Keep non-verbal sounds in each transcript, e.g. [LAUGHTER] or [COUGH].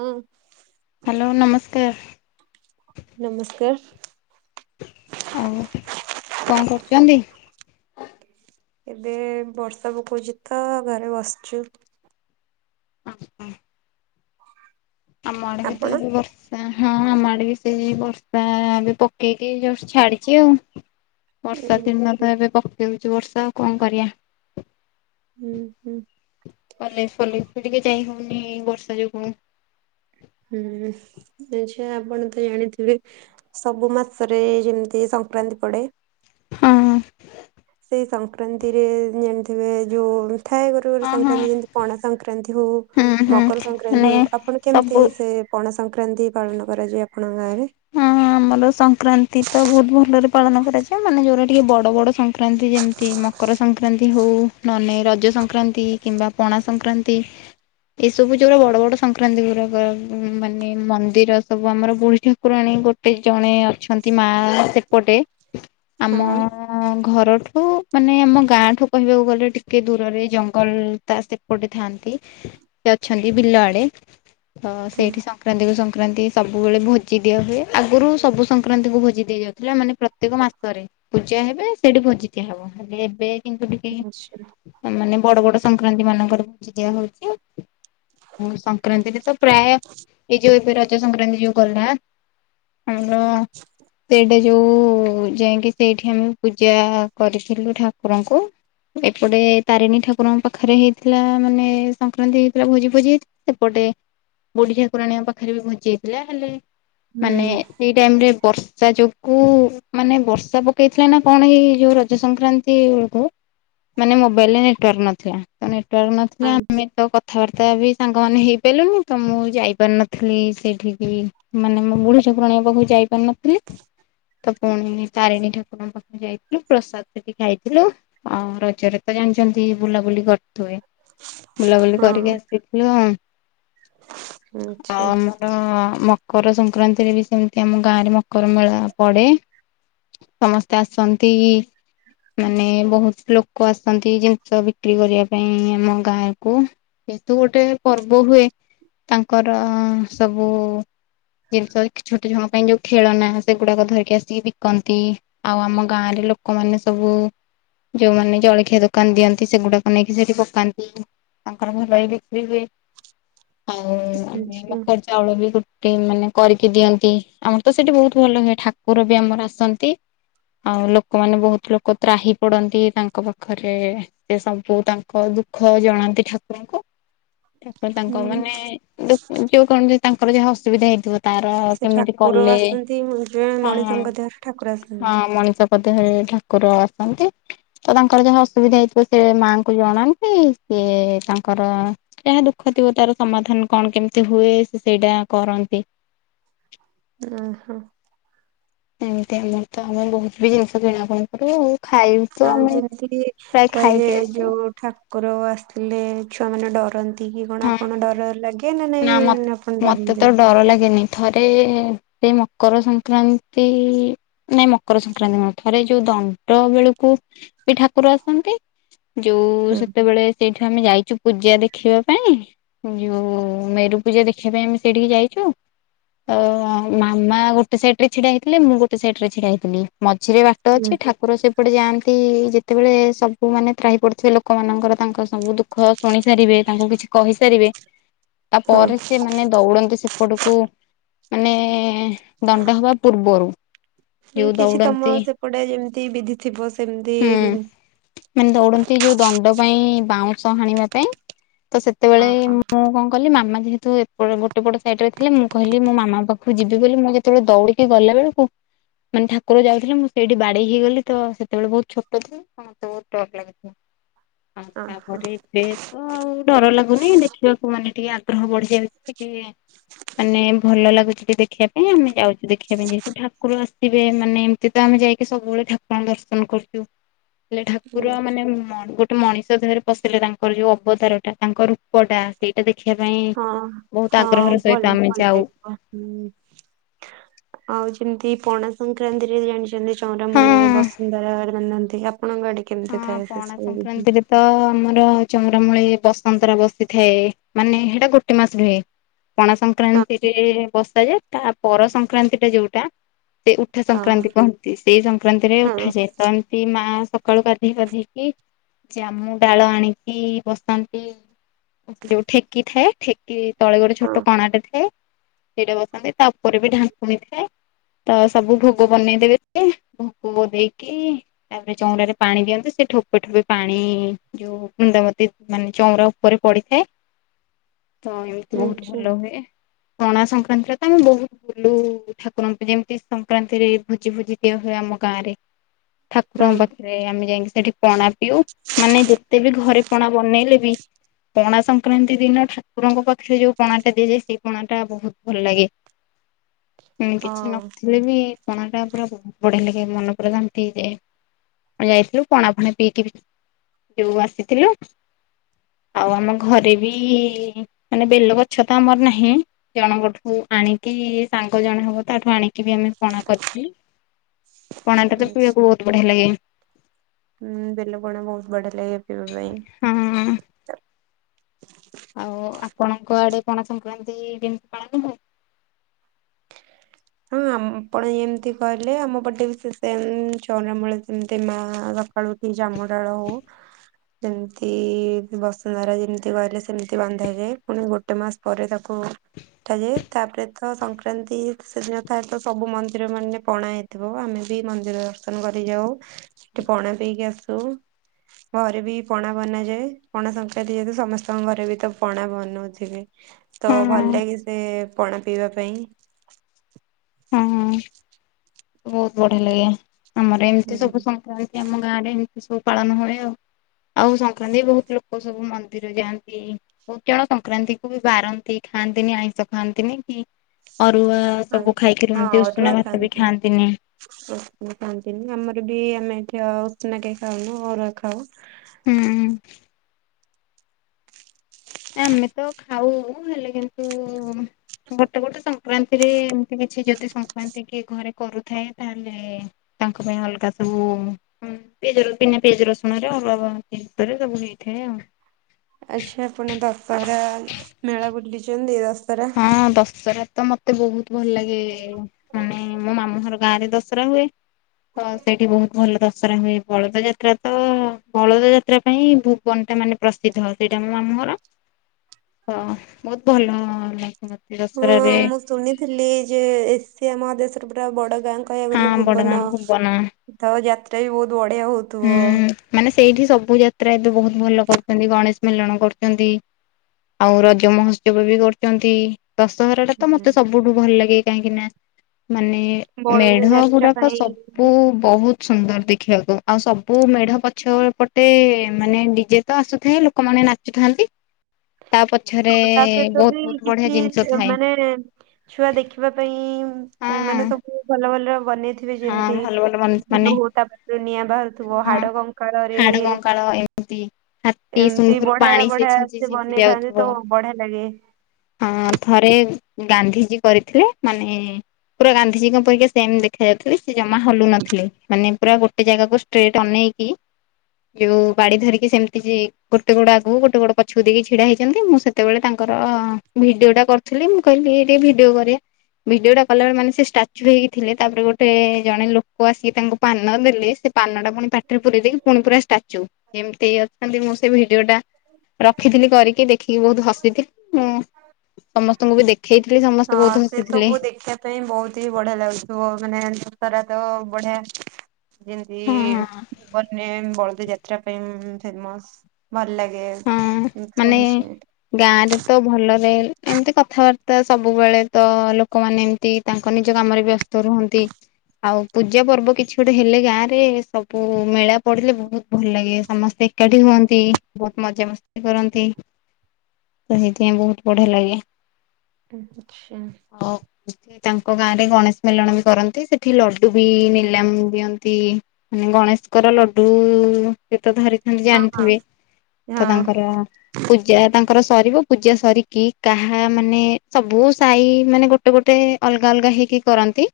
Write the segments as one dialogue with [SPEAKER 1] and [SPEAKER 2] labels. [SPEAKER 1] ହଁ
[SPEAKER 2] ହ୍ୟାଲୋ ନମସ୍କାର।
[SPEAKER 1] ନମସ୍କାର।
[SPEAKER 2] ଆଉ, କଣ କରୁଚନ୍ତି?
[SPEAKER 1] ଏବେ ବର୍ଷା ପକଉଛି ତ ଘରେ ବସ୍ଚୁ।
[SPEAKER 2] [UNINTELLIGIBLE] ଆମ ଆଡ଼େ ବି ତ
[SPEAKER 1] ଆପଣ?
[SPEAKER 2] ଏବେ ବର୍ଷା, ହଁ ଆମ ଆଡ଼େ ବି ସେଇ ବର୍ଷା ଏବେ ପକେଇକି ଯଷ୍ ଛାଡିଚି ଆଉ,
[SPEAKER 1] ହୁଁ
[SPEAKER 2] ବର୍ଷା
[SPEAKER 1] ହୁଁ
[SPEAKER 2] ଦିନ ତ ଏବେ ପକେଉଛି ବର୍ଷା ଆଉ କଣ କରିବା?
[SPEAKER 1] ହୁଁ, ହୁଁ।
[SPEAKER 2] କଲେଜ୍ ଫଲେଜ୍ ବି ଟିକେ ଯାଇ ହଉନି ବର୍ଷା ଯୋଗୁଁ।
[SPEAKER 1] ହୁଁ, ନଚ୍ଛା ଆପଣ ତ ଜାଣିଥିବେ? ସବୁ ମାସରେ ଯେମିତି ସଂକ୍ରାନ୍ତି ପଡେ।
[SPEAKER 2] ହଁ, ହଁ।
[SPEAKER 1] ସେଇ ସଂକ୍ରାନ୍ତିରେ ଜାଣିଥିବେ ଯୋଉ ଥାଏ [UNINTELLIGIBLE] ଗୋଟେ ଗୋଟେ
[SPEAKER 2] ହଁ
[SPEAKER 1] ସଂକ୍ରାନ୍ତି ଯେମିତି ପଣା ସଂକ୍ରାନ୍ତି ହଉ,
[SPEAKER 2] ହୁଁ ହୁଁ
[SPEAKER 1] ମକର
[SPEAKER 2] ମାନେ
[SPEAKER 1] ସଂକ୍ରାନ୍ତି ହଉ, ଆପଣ କେମିତି
[SPEAKER 2] ସବୁ
[SPEAKER 1] ସେ ପଣା ସଂକ୍ରାନ୍ତି ପାଳନ କରାଯାଏ ଆପଣଙ୍କ ଗାଁରେ?
[SPEAKER 2] ହଁ ହଁ, ଆମର ସଂକ୍ରାନ୍ତି ତ ବହୁତ ଭଲରେ ପାଳନ କରାଯାଏ, ମାନେ ଯଉରା ଟିକେ ବଡ଼ ବଡ଼ ସଂ କ୍ରାନ୍ତି ଯେମିତି ମକର ସଂକ୍ରାନ୍ତି ହଉ, ନହନେ ରଜ ସଂକ୍ରାନ୍ତି। କିମ୍ବା ପଣା ସଂକ୍ରାନ୍ତି। ଏଇ ସବୁ ଯୋଉରା ବଡ଼ ବଡ଼ ସଂକ୍ରାନ୍ତି ଗୁରା କର ମାନେ ମନ୍ଦିର ସବୁ ଆମର ବୁଢ଼ୀ ଠା କୁରାଣୀ ଗୋଟେ ଜଣେ ଅଛନ୍ତି ମା ସେପଟେ, ଆମ-
[SPEAKER 1] ହଁ
[SPEAKER 2] ହଁ ଘରଠୁ ମାନେ ଆମ ଗାଁଆଠୁ କହିବାକୁ ଗଲେ ଟିକେ ଦୂରରେ ଜଙ୍ଗଲ୍ ତା ସେ ପଟେ ଥାଆନ୍ତି, ସେ ଅଛନ୍ତି ବିଲ ଆଡ଼େ। ତ
[SPEAKER 1] ହୁଁ
[SPEAKER 2] ସେଇଠି ସଂକ୍ରାନ୍ତିକୁ ସଂକ୍ରାନ୍ତି ସବୁବେଳେ ଭୋ ଜି ଦିଆ ହୁଏ, ଆଗରୁ ସବୁ ସଂକ୍ରାନ୍ତିଙ୍କୁ ଭୋଜି ଦିଆଯାଉଥିଲା ମାନେ ପ୍ରତ୍ୟେକ ମାସରେ। ପୂଜା ହେବେ, ସେଇଠି ଭୋଜି ଦିଆହବ, ହେଲେ ଏବେ କିନ୍ତୁ ଟିକେ
[SPEAKER 1] ଆଚ୍ଛା
[SPEAKER 2] ଆ ମାନେ ବଡ଼ ବଡ଼ ସଂକ୍ରାନ୍ତି ମାନଙ୍କର ଭୋଜି ଦିଆ ହଉଛି। ବହୁତ ସଂକ୍ରାନ୍ତିରେ ତ ପ୍ରାୟ ଏଇ ଯୋଉ ଏବେ ରଜ ସଂକ୍ରାନ୍ତି ଯୋଉ ଗଲା। ହାଲୋ, ସେଇଟା ଯୋଉ ଯାଇଁକି ସେଇଠି ଆମେ ପୂଜା କରିଥିଲୁ ଠାକୁରଙ୍କୁ। ଏପଟେ ତାରିଣୀ ଠାକୁରଙ୍କ ପାଖରେ ହେଇଥିଲା ମାନେ ସଂକ୍ରାନ୍ତି ହେଇଥିଲା ଭୋଜି ଫୋଜି ହେଇଥି ସେପଟେ ବୁଢ଼ୀ ଠାକୁରାଣୀଙ୍କ ପାଖରେ ବି ଭୋଜି ହେଇଥିଲା, ହେଲେ
[SPEAKER 1] ହୁଁ
[SPEAKER 2] ମାନେ ଏଇ ଟାଇମରେ ବର୍ଷା ଯୋଗୁ ମାନେ ବର୍ଷା ପକେଇଥିଲା ନା କଣ ଏଇ ଯୋଉ ରଜ ସଂକ୍ରା ସିଏ ବେଳକୁ ମାନେ ମୋବାଇଲରେ ନେଟୱାର୍କ ନଥିଲା ତ ନେଟୱାର୍କ ନଥିଲା ଆମେ
[SPEAKER 1] ଆଚ୍ଛା
[SPEAKER 2] ତ କ ଥାବାର୍ତ୍ତା ବି ସାଙ୍ଗମାନେ ହେଇପାଇଲୁନି ତ ମୁଁ ଯାଇପାରିନଥିଲି ସେଇଠିକି। ମାନେ ମୁଁ ବୁଢ଼ୀ ଠାକୁରାଣୀକ ପାଖକୁ ଯାଇପାରିନଥିଲି ତ ପୁଣି ତାରିଣୀ ଠାକୁରଙ୍କ ପାଖକୁ ଯାଇ ଥିଲୁ, ପ୍ରସାଦ ସେଠି ଖାଇଥିଲୁ, ଆଉ ରଜରେ ତ ଜାଣିଛନ୍ତି ବୁଲାବୁଲି କର୍ ଥୁବେ, ବୁଲାବୁଲି
[SPEAKER 1] ହଁ
[SPEAKER 2] କରିକି ଆସିଥିଲୁ ଆଉ।
[SPEAKER 1] ଆଚ୍ଛା
[SPEAKER 2] ଆଉ ଆମର ମ୍ କର ସଂକ୍ରାନ୍ତିରେ ବି ସେମିତି ଆମ ଗାଁରେ ମକର ମେଳା ପଡ଼େ। ସମସ୍ତେ ଆସନ୍ତି। ମାନେ ବହୁତ ଲୋକ ଆସନ୍ତି ଜିନିଷ ବିକ୍ରି କରିବା ପାଇଁ ଆମ ଗାଁକୁ। ଯେହେତୁ ଗୋଟେ ପର୍ବ ହୁଏ ତାଙ୍କର ସବୁ ଜିନିଷ ଛୋଟ ଛୁଆଙ୍କ ପାଇଁ ଯୋଉ ଖେଳନା ସେଗୁଡାକ ଧରିକି ଆସିକି ବିକନ୍ତି। ଆଉ ଆମ ଗାଁରେ ଲୋକମାନେ ସବୁ ଯୋଉମାନେ ଜଳଖିଆ ଦୋକାନ ଦିଅନ୍ତି ସେଗୁଡାକୁ ନେଇକି ସେଠି ପକାନ୍ତି। ତାଙ୍କର ଭଲାଇ ବିକ୍ରି ହୁଏ ଆଉ ଆମେ
[SPEAKER 1] ଆଚ୍ଛା
[SPEAKER 2] ମକର ଚାଉଳ ବି କି ମାନେ କରିକି ଦିଅନ୍ତି ଆମର ତ ସେଠି ବହୁତ୍ ଭଲ ହୁଏ ଠାକୁର ବି ଆମର ଆସନ୍ତି। ଆଉ ଲୋକମାନେ ବହୁତ ଲୋକ ତ୍ରାହି ପଡନ୍ତି ତାଙ୍କ ପାଖରେ। ସେ ସବୁ ତାଙ୍କ ଦୁଃଖ ଜଣାନ୍ତି ଠାକୁରଙ୍କୁ। ତାପରେ ତାଙ୍କ
[SPEAKER 1] ହୁଁ
[SPEAKER 2] ମାନେ ଦୁ ଯୋଉ କଣ ଯେ ତାଙ୍କର ଯାହା ଅସୁବିଧା ହେଇଥିବ ତାର
[SPEAKER 1] ସେ
[SPEAKER 2] କେମିତି
[SPEAKER 1] ଠାକୁର
[SPEAKER 2] କଲେ
[SPEAKER 1] ଆସନ୍ତି ଜଣେ
[SPEAKER 2] ହଁ
[SPEAKER 1] ମଣିଷଙ୍କ ଦେହରେ ଠାକୁର ଆସନ୍ତି।
[SPEAKER 2] ହଁ ମଣିଷ ମୋ ଦେହରେ ଠାକୁର ଆସନ୍ତି। ତ ତାଙ୍କର ଯାହା ଅସୁବିଧା ହେଇଥିବ ସେ ମାଆଙ୍କୁ ଜଣାନ୍ତି ସିଏ ତାଙ୍କର ଯାହା ଦୁଃଖ ଥିବ ତାର ସମାଧାନ କଣ କେମିତି ହୁଏ ସେ ସେଇଟା କରନ୍ତି।
[SPEAKER 1] ଉଁ ହୁଁ
[SPEAKER 2] ଏମିତି ଆମର ତ ଆମେ ବହୁତ ବି ଜିନିଷ କିଣାକିଣି କରୁ ଖାଇ
[SPEAKER 1] ଆଉ ଯେମିତିକି କୁହାଯାଏ
[SPEAKER 2] ଆସୁ
[SPEAKER 1] ଯୋଉ ଠାକୁର ଆସିଥିଲେ ଛୁଆମାନେ ଡର ନ୍ତି କଣ
[SPEAKER 2] ହଁ
[SPEAKER 1] ଆପଣ
[SPEAKER 2] ହଁ
[SPEAKER 1] ଡର ଲାଗେ ନା ନାଇଁ ଆପଣ
[SPEAKER 2] ମତେ ତ
[SPEAKER 1] ଡରନ୍ତିନି?
[SPEAKER 2] ଡର ଲାଗେନି। ଥରେ ସେ ମକର ସଂକ୍ରାନ୍ତି ନାଇଁ ମକର ସଂକ୍ରାନ୍ତି ନୁହଁ ଥରେ ଏ ଯୋଉ ଦଣ୍ଡ ବେଳକୁ ବି ଠାକୁର ଆସନ୍ତି। ଯୋଉ
[SPEAKER 1] ହୁଁ।
[SPEAKER 2] ସେତେବେଳେ ସେଇଠୁ ଆମେ ଯାଇଛୁ ପୂଜା ଦେଖିବା ପାଇଁ ଯୋଉ ମେରୁ ପୂଜା ଦେଖିବା ପାଇଁ ଆମେ ସେଇଠିକି ଯାଇଚୁ। ଅ ମାମା ଗୋଟେ ସାଇଟରେ ଛିଡା ହେଇଥିଲେ ମୁଁ ଗୋଟେ ସାଇଟରେ ଛିଡା ହେଇଥିଲି ମଝିରେ ବାଟ
[SPEAKER 1] ହୁଁ
[SPEAKER 2] ଅଛି ଠା ଠାକୁର ସେପଟେ ଯାଆନ୍ତି ଯେତେବେଳେ ସବୁ ମାନେ ତ୍ରାହି ପଡ଼ୁଥିବେ ଲୋକମାନଙ୍କର ତାଙ୍କର ସବୁ ଦୁଃଖ ଶୁଣି ସାରିବେ ତାଙ୍କୁ କିଛି କହିସାରିବେ ତାପରେ ସେ ମାନେ ଦୌଡନ୍ତି ସେ ସେପଟକୁ ମାନେ ଦଣ୍ଡ ହେବା ପୂର୍ବରୁ ଯୋଉ
[SPEAKER 1] କିଛି
[SPEAKER 2] ଦୌଡନ୍ତି
[SPEAKER 1] ତମର ସେପଟେ ଯେମିତି ବିଧି ଥିବ ସେମିତି
[SPEAKER 2] ହୁଁ ମାନେ ଦୌଡନ୍ତି ଯୋଉ ଦଣ୍ଡ ପାଇଁ ବାଉଁଶ ହାଣିବା ପାଇଁ ତ
[SPEAKER 1] ହଁ
[SPEAKER 2] ସେତେବେଳେ
[SPEAKER 1] ହଁ।
[SPEAKER 2] ମୁଁ କଣ କଲି ମାମା ଯେହେତୁ ଏପଟେ ଗୋଟେ ପଟ ସାଇଡରେ ଥିଲା ମୁଁ କିହିଲି ମୋ ମାମାଙ୍କ ପାଖକୁ ଯିବି ବୋଲି ମୁଁ ଯେତେବେଳେ ଦୌଡି କି ଗଲା ବେଳକୁ ମାନେ ଠାକୁର ଯାଉଥିଲେ ମୁଁ ସେଇଠି ବାଡେଇ ହେଇଗଲି ତ ସେତେବେଳେ ବହୁତ୍ ଛୋଟ ଥିଲି ତ ମୋତେ ବହୁତ୍ ଡର ଲାଗିଥିଲା ଆଉ
[SPEAKER 1] ହଁ ହଁ
[SPEAKER 2] ତାପରେ ତ ଆଉ ଡର ଲାଗୁନି ଦେଖିବାକୁ ମାନେ ଟିକେ ଆଗ୍ରହ ବଢି ଯାଉଛି ଟିକେ ମାନେ ଭଲ ଲାଗୁଛି ଟିକେ ଦେଖିବା ପାଇଁ ଆମେ ଯାଉଛୁ ଦେଖିବା ପାଇଁ ଯେହେତୁ ଠାକୁର ଆସି ଥିବେ ମାନେ ଏମିତିତ ଆମେ ଯାଇକି ସବୁବେଳେ ଠାକୁରଙ୍କ ଦର୍ଶନ କରୁଛୁ। ହେଲେ
[SPEAKER 1] ହୁଁ
[SPEAKER 2] ଠାକୁର ମାନେ ଗୋଟେ ମଣିଷ ଦେହରେ ପଶିଲେ ତାଙ୍କର ଯୋଉ ଅବତାରଟା ତାଙ୍କର ରୂପଟା ସେଇଟା ଦେଖିବା ପାଇଁ
[SPEAKER 1] ହଁ
[SPEAKER 2] ବହୁତ
[SPEAKER 1] ହଁ
[SPEAKER 2] ଆଗ୍ରହର
[SPEAKER 1] ଭଲ
[SPEAKER 2] ସହିତ ଆମେ
[SPEAKER 1] ଭଲ
[SPEAKER 2] ଯାଉ।
[SPEAKER 1] ଲାଗିବ ହୁଁ ଆଉ ଯେମିତି ପଣା ସଂକ୍ରାନ୍ତିରେ ଜାଣିଛନ୍ତି
[SPEAKER 2] ହଁ।
[SPEAKER 1] ଚଉଁରାମୂଳେ ବସୁନ୍ଧରା ମାନନ୍ତି ଆପଣଙ୍କ ଆଡେ
[SPEAKER 2] ହଁ
[SPEAKER 1] କେମିତି ଥାଏ ସେ
[SPEAKER 2] ପଣା
[SPEAKER 1] ସବୁ ବିଧି?
[SPEAKER 2] ସଂକ୍ରାନ୍ତିରେ ତ ଆମର ଚଉଁରାମୂଳେ ବସନ୍ତରା ବସିଥାଏ ମାନେ ହେଇଟା ଗୋଟେ ମାସ ରୁହେ। ପଣା ସଂକ୍ରାନ୍ତିରେ ବସାଯାଏ ତାପର ସଂକ୍ରାନ୍ତିଟା ଯୋଉଟା ସେ ଉଠା
[SPEAKER 1] ହଁ
[SPEAKER 2] ସଂକ୍ରାନ୍ତି କୁହନ୍ତି ସେଇ ସଂକ୍ରାନ୍ତିରେ
[SPEAKER 1] ହଁ
[SPEAKER 2] ଉଠାଯାଏ ତ ଏମିତି ମା ସକାଳୁ ଗାଧେଇ ପାଧେଇ କି ଜାମୁ ଡାଳ ଆଣିକି ବସାନ୍ତି। ଯୋଉ ଠେକି ଥାଏ ଠେକି ତଳେ ଗୋଟେ
[SPEAKER 1] ହଁ
[SPEAKER 2] ଛୋଟ କଣାଟେ ଥାଏ। ସେଇଟା ବସାନ୍ତି ତା ଉପରେ ବି ଢାଙ୍କୁଣିଥାଏ। ତ ସବୁ ଭୋଗ ବନେଇଦେବେ ସ ଭୋଗ ଦେଇକି ତାପରେ ଚଉଁରାରେ ପାଣି ଦିଅନ୍ତି ସେ ଠୋପେ ଠୋପେ ପାଣି ଯୋଉ ବୁନ୍ଦାବତୀ ମାନେ ଚଉରା ଉପରେ ପଡିଥାଏ। ତ ଏମିତି ବହୁତ
[SPEAKER 1] ଆଛା
[SPEAKER 2] ଭଲ ହୁଏ। ପଣା ସଂକ୍ରାନ୍ତିରେ ତ ଆମେ ବହୁତ ବୁଲୁ ଠାକୁରଙ୍କୁ ଯେମିତି ସଂକ୍ରାନ୍ତିରେ ଭୋଜି ଭୋଜି ଦିଆ ହୁଏ ଆମ ଗାଁରେ। ଠାକୁରଙ୍କ
[SPEAKER 1] ହଁ
[SPEAKER 2] ପାଖରେ ଆମେ ଯାଇକି ସେଠି ପଣା ପିଉ ମାନେ ଯେତେ ବି ଘରେ ପଣା ବନେଇଲେ ବି ପଣା ସଂକ୍ରାନ୍ତି ଦିନ ଠା ଠାକୁରଙ୍କ ପାଖରେ ଯୋଉ ପଣାଟା ଦିଆଯାଏ ସେଇ ପଣା ଟା ବହୁତ ଭଲ ଲାଗେ। ମାନେ କିଛି
[SPEAKER 1] ହଁ
[SPEAKER 2] ନଥିଲେ ବି ପଣାଟା ପୁରା ବହୁତ ବଢିଆ ଲାଗେ ମନ ପୁରା ଶାନ୍ତି ହେଇଯାଏ। ଯାଇଥିଲୁ ପଣା ଫଣା ପିଇକି ବି ଆମେ ଯୋଉ ଆସିଥିଲୁ। ଆଉ ଆମ ଘରେ ବି ମାନେ ବେଲ ଗଛ ତ ଆମର ନାହିଁ। ଜଣଙ୍କଠୁ ଆଣିକି ସାଙ୍ଗ ଜଣ ହବ ତାଠୁ ଆଣିକି ସେଥିପାଇଁ ଆମେ ପଣା କରିଥିଲ ପଣାଟା ତ ପିଇବାକୁ ବହୁତ ବଢିଆ ଲାଗେ।
[SPEAKER 1] ହୁଁ ବେଲ ପଣା ବହୁତ ବଢିଆ ଲାଗେ ପିଇବା ପାଇଁ।
[SPEAKER 2] ହୁଁ। ଆଉ ଆପଣଙ୍କ ଆଡେ ପଣା ସଂକ୍ରାନ୍ତି କେମିତି ପାଳନ ହୁଏ।
[SPEAKER 1] ହଁ ଆପଣ ଏମିତି କହିଲେ ଆମ ପଟେ ବି ସେ ସେମ୍ ଚାଉରା ମୂଳେ ସେମିତି ମା ର ହଳୁତି ଜାମୁଡାଳ ହଉ। ଯେମିତି ବସୁନ୍ଧରା ଯେମିତି କହିଲେ ସେମିତି ବାନ୍ଧାାଯାଏ ପୁଣି ଗୋ ଗୋଟେ ମାସ ପରେ ତାକୁ ଉଠାଯାଏ ତାପରେ ତ ସଂକ୍ରାନ୍ତି ସେଦିନ ଥାଏ ତ ସବୁ ମନ୍ଦିର ମାନେ ପଣା ହେଇଥିବ ଆମେ ବି ମନ୍ଦିର ଦର୍ଶନ କରି ଯାଉ। ସେଠି ପଣା ଦେଇକି ଆସୁ। ଘରେ ବି ପଣା ବନାଯାଏ ପଣା ସଂକ୍ରାନ୍ତି ଯେହେତୁ ସମସ୍ତଙ୍କ ଘରେ ବି ତ ପଣା ବନଉଥିବେ। ତ ଭଲ ଲାଗେ ସେ ପଣା ପିଇବା ପାଇଁ।
[SPEAKER 2] ହଁ ବହୁତ ବଢିଆ ଲାଗେ। ଆମର ଏମିତି ସବୁ
[SPEAKER 1] ହୁଁ
[SPEAKER 2] ସଂକ୍ରାନ୍ତି ଆମ ଗାଁରେ ଏମିତି ସବୁ ପାଳନ ହୁଏ ଆଉ ଆଉ ସଂକ୍ରାନ୍ତି ବହୁତ ଲୋକ ସବୁ ମନ୍ଦିର ଯାଆନ୍ତି। ବହୁତ ଜଣ ସଂକ୍ରାନ୍ତି କୁ ବି ବାରନ୍ତି, ଖାଆନ୍ତିନି ଆଇଁଷ ଖାଆନ୍ତିନି କି ଅରୁଆ
[SPEAKER 1] ଆଉ
[SPEAKER 2] ସବୁ ଖାଇକି
[SPEAKER 1] ହଁ
[SPEAKER 2] ରୁହନ୍ତି
[SPEAKER 1] ଅରୁଆ
[SPEAKER 2] ଉଷୁନା ଭାତ ବି
[SPEAKER 1] ଖାଆନ୍ତି।
[SPEAKER 2] ଖାଆନ୍ତିନି।
[SPEAKER 1] ଉଷୁନା ଖାଆନ୍ତିନି ଆମର ବି ଆମେ ଏଠି ଉଷୁନା କେହି ଖାଉନୁ ଅରୁଆ ଖାଉ।
[SPEAKER 2] ହୁଁ। ହୁଁ। ଆମେ ତ ଖାଉ ହେଲେ କିନ୍ତୁ ଗୋଟେ ଗୋଟେ ସଂକ୍ରାନ୍ତି ରେ ଏମିତି କିଛି ଯଦି ସଂକ୍ରାନ୍ତି କିଏ ଘରେ କରୁଥାଏ ତାହେଲେ ତାଙ୍କ ପାଇଁ ଅଲଗା ସବୁ ହଁ ପିଆଜ ର ପିଆଜ ରସୁଣରେ ଅରୁଆ ଭିତରେ ସବୁ ହେଇଥାଏ ଆଉ।
[SPEAKER 1] ଆଛା ଆପଣ ଦଶହରା ମେଳା ବୁଲିଛନ୍ତି ଦସ
[SPEAKER 2] ହଁ ଦଶହରା ତ ମତେ ବହୁତ ଭଲ ଲାଗେ ମାନେ ମୋ ମାମୁଁ ଘର ଗାଁ ରେ ଦଶ ତ ହୁଏ ତ ସେଇଠି ବହୁତ ଭଲ ଦଶ ଦଶରା ହୁଏ ବଳଦ ଯାତ୍ରା ତ ବଳଦ ଯାତ୍ରା ପାଇଁ ଭୁବନଟା ମାନେ ପ୍ରସିଦ୍ଧ ସେଇଟା ମୋ ମାମୁଁ ଘର। ହଁ ବହୁତ ଭଲ ଲାଗେ ମତେ।
[SPEAKER 1] ହଁ
[SPEAKER 2] ଦଶହରାରେ
[SPEAKER 1] ମୁଁ ଶୁଣିଥିଲି ଯେ ଏସିଆ ମହାଦେଶର ପୁରା ବଡ ଗାଁ କ କହିବାକୁ
[SPEAKER 2] ହଁ
[SPEAKER 1] ଗଲେ
[SPEAKER 2] ବଡ ମା
[SPEAKER 1] ଭୁବନ
[SPEAKER 2] ଭୁବନ
[SPEAKER 1] ତ ଯାତ୍ରା ବି ବହୁତ ବଢିଆ ହଉଥିବ।
[SPEAKER 2] ହୁଁ ମାନେ ସେଇଠି ସବୁ ଯାତ୍ରା ଏବେ ବହୁତ ଭଲ କରୁଛନ୍ତି ଗଣେଶ ମଲଣ କରୁଛନ୍ତି। ଆଉ ରଜ ମହୋତ୍ସବ ବି କରୁଛନ୍ତି। ଦଶହରା ଟା ତ
[SPEAKER 1] ହୁଁ
[SPEAKER 2] ମୋତେ ସବୁଠୁ ଭଲ ଲାଗେ କାହିଁକି ନା ମାନେ
[SPEAKER 1] ବଳଦ
[SPEAKER 2] ମେଢ
[SPEAKER 1] ଯାତ୍ରା
[SPEAKER 2] ଗୁଡାକ
[SPEAKER 1] ପାଇଁ
[SPEAKER 2] ସବୁ
[SPEAKER 1] ବି
[SPEAKER 2] ବହୁତ ସୁନ୍ଦର ଦେଖିବାକୁ। ଆଉ ସବୁ ମେଢ ପଛ ପଟେ ମାନେ ଡିଜେ ତ ଆସୁଥାଏ ଲୋକମାନେ ନାଚୁଥାନ୍ତି। ତା ପଛରେ
[SPEAKER 1] ହଁ ତା ସହିତ
[SPEAKER 2] ବହୁତ
[SPEAKER 1] ବି
[SPEAKER 2] ବହୁତ ବଢିଆ
[SPEAKER 1] କିଛି
[SPEAKER 2] ଜିନିଷ
[SPEAKER 1] ଅ,
[SPEAKER 2] ଥାଏ
[SPEAKER 1] ମାନେ ଛୁଆ ଦେଖିବା ପାଇଁ ଏ
[SPEAKER 2] ହଁ।
[SPEAKER 1] ମାନେ ସବୁ ଭଲ ଭଲ ବନେଇ ଥିବେ
[SPEAKER 2] ହଁ
[SPEAKER 1] ଯେମିତି
[SPEAKER 2] ଭଲ ଭଲ ମାନେ
[SPEAKER 1] [UNINTELLIGIBLE] ତା ପାଟିରେ ନିଆଁ ବାହାରୁଥିବ।
[SPEAKER 2] ହଁ
[SPEAKER 1] ହାଡ କଙ୍କାଳରେ
[SPEAKER 2] ହାଡ
[SPEAKER 1] ଇଏ
[SPEAKER 2] କଙ୍କାଳ ଏମିତି ହାତୀ
[SPEAKER 1] ଏମତି
[SPEAKER 2] ଶୁଣ୍ଢରୁ
[SPEAKER 1] ବଢିଆ
[SPEAKER 2] ପାଣି
[SPEAKER 1] ବଢିଆ
[SPEAKER 2] ଛିଞ୍ଚି
[SPEAKER 1] ସେ
[SPEAKER 2] ଛିଞ୍ଚି
[SPEAKER 1] ବନେଇଥାନ୍ତି
[SPEAKER 2] ଯାଉଥିବ।
[SPEAKER 1] ତ ବଢିଆ ଲାଗେ।
[SPEAKER 2] ହଁ ଥରେ ଗାନ୍ଧିଜୀ କରିଥିଲେ ମାନେ ପୁରା ଗାନ୍ଧିଜୀଙ୍କ ପରିକା ସେମ୍ ଦେ ଖାଥିଲେ ସେ ଜମା ହଲୁ ନଥିଲେ, ମାନେ ପୁରା ଗୋ ଟେ ଜାଗାକୁ ଷ୍ଟ୍ରେଟ୍ ଅନେଇକି ଯୋଉ ବାଡି ଧରିକି ସେମିତି ସେ ଗୋଟେ ଗୋଡ ଆଗକୁ ଗୋଟେ ଗୋଡ ପଛକୁ ଦେଇକି ଛିଡା ହେଇ ଚନ୍ତି ମୁଁ ସେତେବେଳେ ତାଙ୍କର ଭିଡିଓ ଟା କରୁଥିଲି ମୁଁ କହିଲି [UNINTELLIGIBLE] ଟିକେ ଭିଡିଓ କରିବା। ଭିଡ଼ିଓ ଟା କଲାବେଳେ ମାନେ ସେ ଷ୍ଟାଚୁ ହେଇକି ଥିଲେ। ତାପରେ ଗୋଟେ ଜଣେ ଲୋକ ଆସିକି ତାଙ୍କୁ ପାନ ଦେଲେ ସେ ପାନଟା ପୁଣି ପାଟିରେ ପୁରେଇ ଦେଇକି ପୁଣି ପୁରା ଷ୍ଟାଚୁ। ଏମିତି ଅଛନ୍ତି ମୁଁ ସେ ଭିଡିଓ ଟା ରଖିଥିଲି କରିକି ଦେଖିକି ବହୁତ ହସିଥିଲ୍ ମୁଁ ସମସ୍ତଙ୍କୁ ବି ଦେ ଖେଇଥିଲି ସମସ୍ତେ
[SPEAKER 1] ହଁ
[SPEAKER 2] ବହୁତ
[SPEAKER 1] ସେ
[SPEAKER 2] ହସି ଥିଲେ।
[SPEAKER 1] ସବୁ [UNINTELLIGIBLE] ବହୁତ ହି ବଢିଆ ଲାଗୁଥିବ ମାନେ ଦଶରା ତ ବଢିଆ ଯେମିତି
[SPEAKER 2] ହଁ।
[SPEAKER 1] ବନେ ବଳଦ ଯାତ୍ରା ପାଇଁ ଉଁ, ଫେମସ୍। ଭଲ ଲାଗେ ମୁଁ ଶୁଣିଛି।
[SPEAKER 2] ଗାଁ ରେ ତ ଭଲରେ ଏମତି କଥାବାର୍ତ୍ତା ସବୁବେଳେ ତ ଲୋକମାନେ ଏମ ତି ତାଙ୍କ ନିଜ କାମରେ ବ୍ୟସ୍ତ ରୁହନ୍ତି। ଆଉ ପୂଜା ପର୍ବ କିଛି ଗୋଟେ ହେଲେ ଗାଁ ରେ ସବୁ ମେଳା ପଡିଲେ ବହୁତ ଭଲ ଲାଗେ। ସମସ୍ତେ ଏକାଠି ହୁଅନ୍ତି। ବହୁତ ମଜା ମସ୍ତି କରନ୍ତି ତ ସେଇଥିପାଇଁ ବହୁତ ବଢିଆ ଲାଗେ।
[SPEAKER 1] [UNINTELLIGIBLE]
[SPEAKER 2] ଓ [UNINTELLIGIBLE] ତାଙ୍କ ଗାଁରେ ଗଣେଶ ମେଲଣ ବି କରନ୍ତି ସେଠି ଲଡୁ ବି ନିଲାମ ଦିଅନ୍ ତି ମାନେ ଗଣେଶଙ୍କର ଲଡୁ ସିଏ ତ ଧରିଥାନ୍ତି
[SPEAKER 1] ହଁ ହଁ
[SPEAKER 2] ଜାଣିଥିବେ। ତ
[SPEAKER 1] ହଁ।
[SPEAKER 2] ତାଙ୍କର ପୂଜା ତାଙ୍କର ସରିବ, ପୂଜା ସରିକି କାହା ମାନେ ସବୁ ସାହି ମାନେ ଗୋ ଟେ ଗୋଟେ ଅଲଗା ଅଲଗା ହେଇକି କରନ୍ତି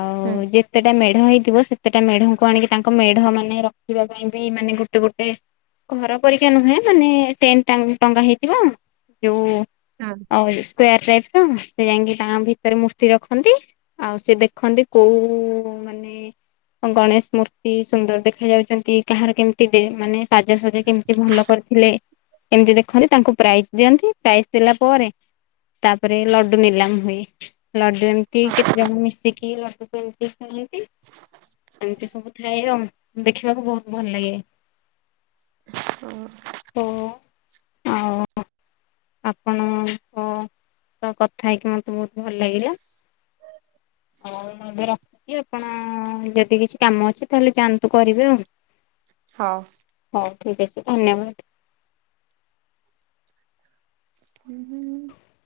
[SPEAKER 2] ଆଉ
[SPEAKER 1] ହୁଁ
[SPEAKER 2] ଯେତେଟା ମେ ଢ ହେଇଥିବ ସେତେଟା ମେଢଙ୍କୁ ଆଣିକି ତାଙ୍କ ମେଢ ମାନେ ରଖିବା ପାଇଁ ବି ମାନେ ଗୋଟେ ଗୋଟେ ଘର ପରୀକ୍ଷା ନୁହେଁ ମାନେ ଟେନ୍ ଟା- ଟଙ୍ଗା ହେଇଥିବ ଯୋଉ
[SPEAKER 1] ହଁ।
[SPEAKER 2] ଆଉ [UNINTELLIGIBLE] ସ୍କ୍ୱାର ଟାଇପ୍ ର ସେ ଯାଇକି ତାଙ୍କ ଭିତରେ ମୂର୍ତ୍ତି ରଖନ୍ତି। ଆଉ ସେ ଦେଖନ୍ତି କୋଉ ମାନେ ଏ ଓ ଗଣେଶ ମୂର୍ତ୍ତି ସୁନ୍ଦର ଦେଖା ଯାଉଛନ୍ତି କାହାର କେମିତି ଡେ- ମାନେ ସାଜସଜା କେମିତି ଭଲ କରିଥିଲେ ଏମିତି ଦେଖନ୍ତି ତାଙ୍କୁ ପ୍ରାଇଜ୍ ଦିଅନ୍ତି। ପ୍ରାଇଜ୍ ଦେଲା ପରେ ତାପରେ ଲଡୁ ନିଲାମ ହୁଏ। ଲଡୁ ଏମିତି
[SPEAKER 1] ହଁ
[SPEAKER 2] କେତେ ଜଣ ମିଶିକି ଲଡୁ ଏମତି କରନ୍ତି ଏମିତି ସବୁ ଥାଏ ଆଉ ଦେଖିବାକୁ ବହୁତ ଭଲ ଲାଗେ।
[SPEAKER 1] ଓ
[SPEAKER 2] ଓହୋ, ଆଉ ଆପଣଙ୍କ ତ କଥା ହେଇକି ମୋତେ ବହୁତ ଭଲ ଲାଗିଲା। ଓ ଏବେ ରଖୁଛି ଆପଣ ଯଦି କିଛି କାମ ଅଛି ତାହେଲେ ଯାଆନ୍ତୁ କରିବେ ଆଉ।
[SPEAKER 1] ହଁ।
[SPEAKER 2] ହଉ ଠିକ ଅଛି ଧନ୍ୟବାଦ।
[SPEAKER 1] ହୁଁ, ହୁଁ, ହୁଁ।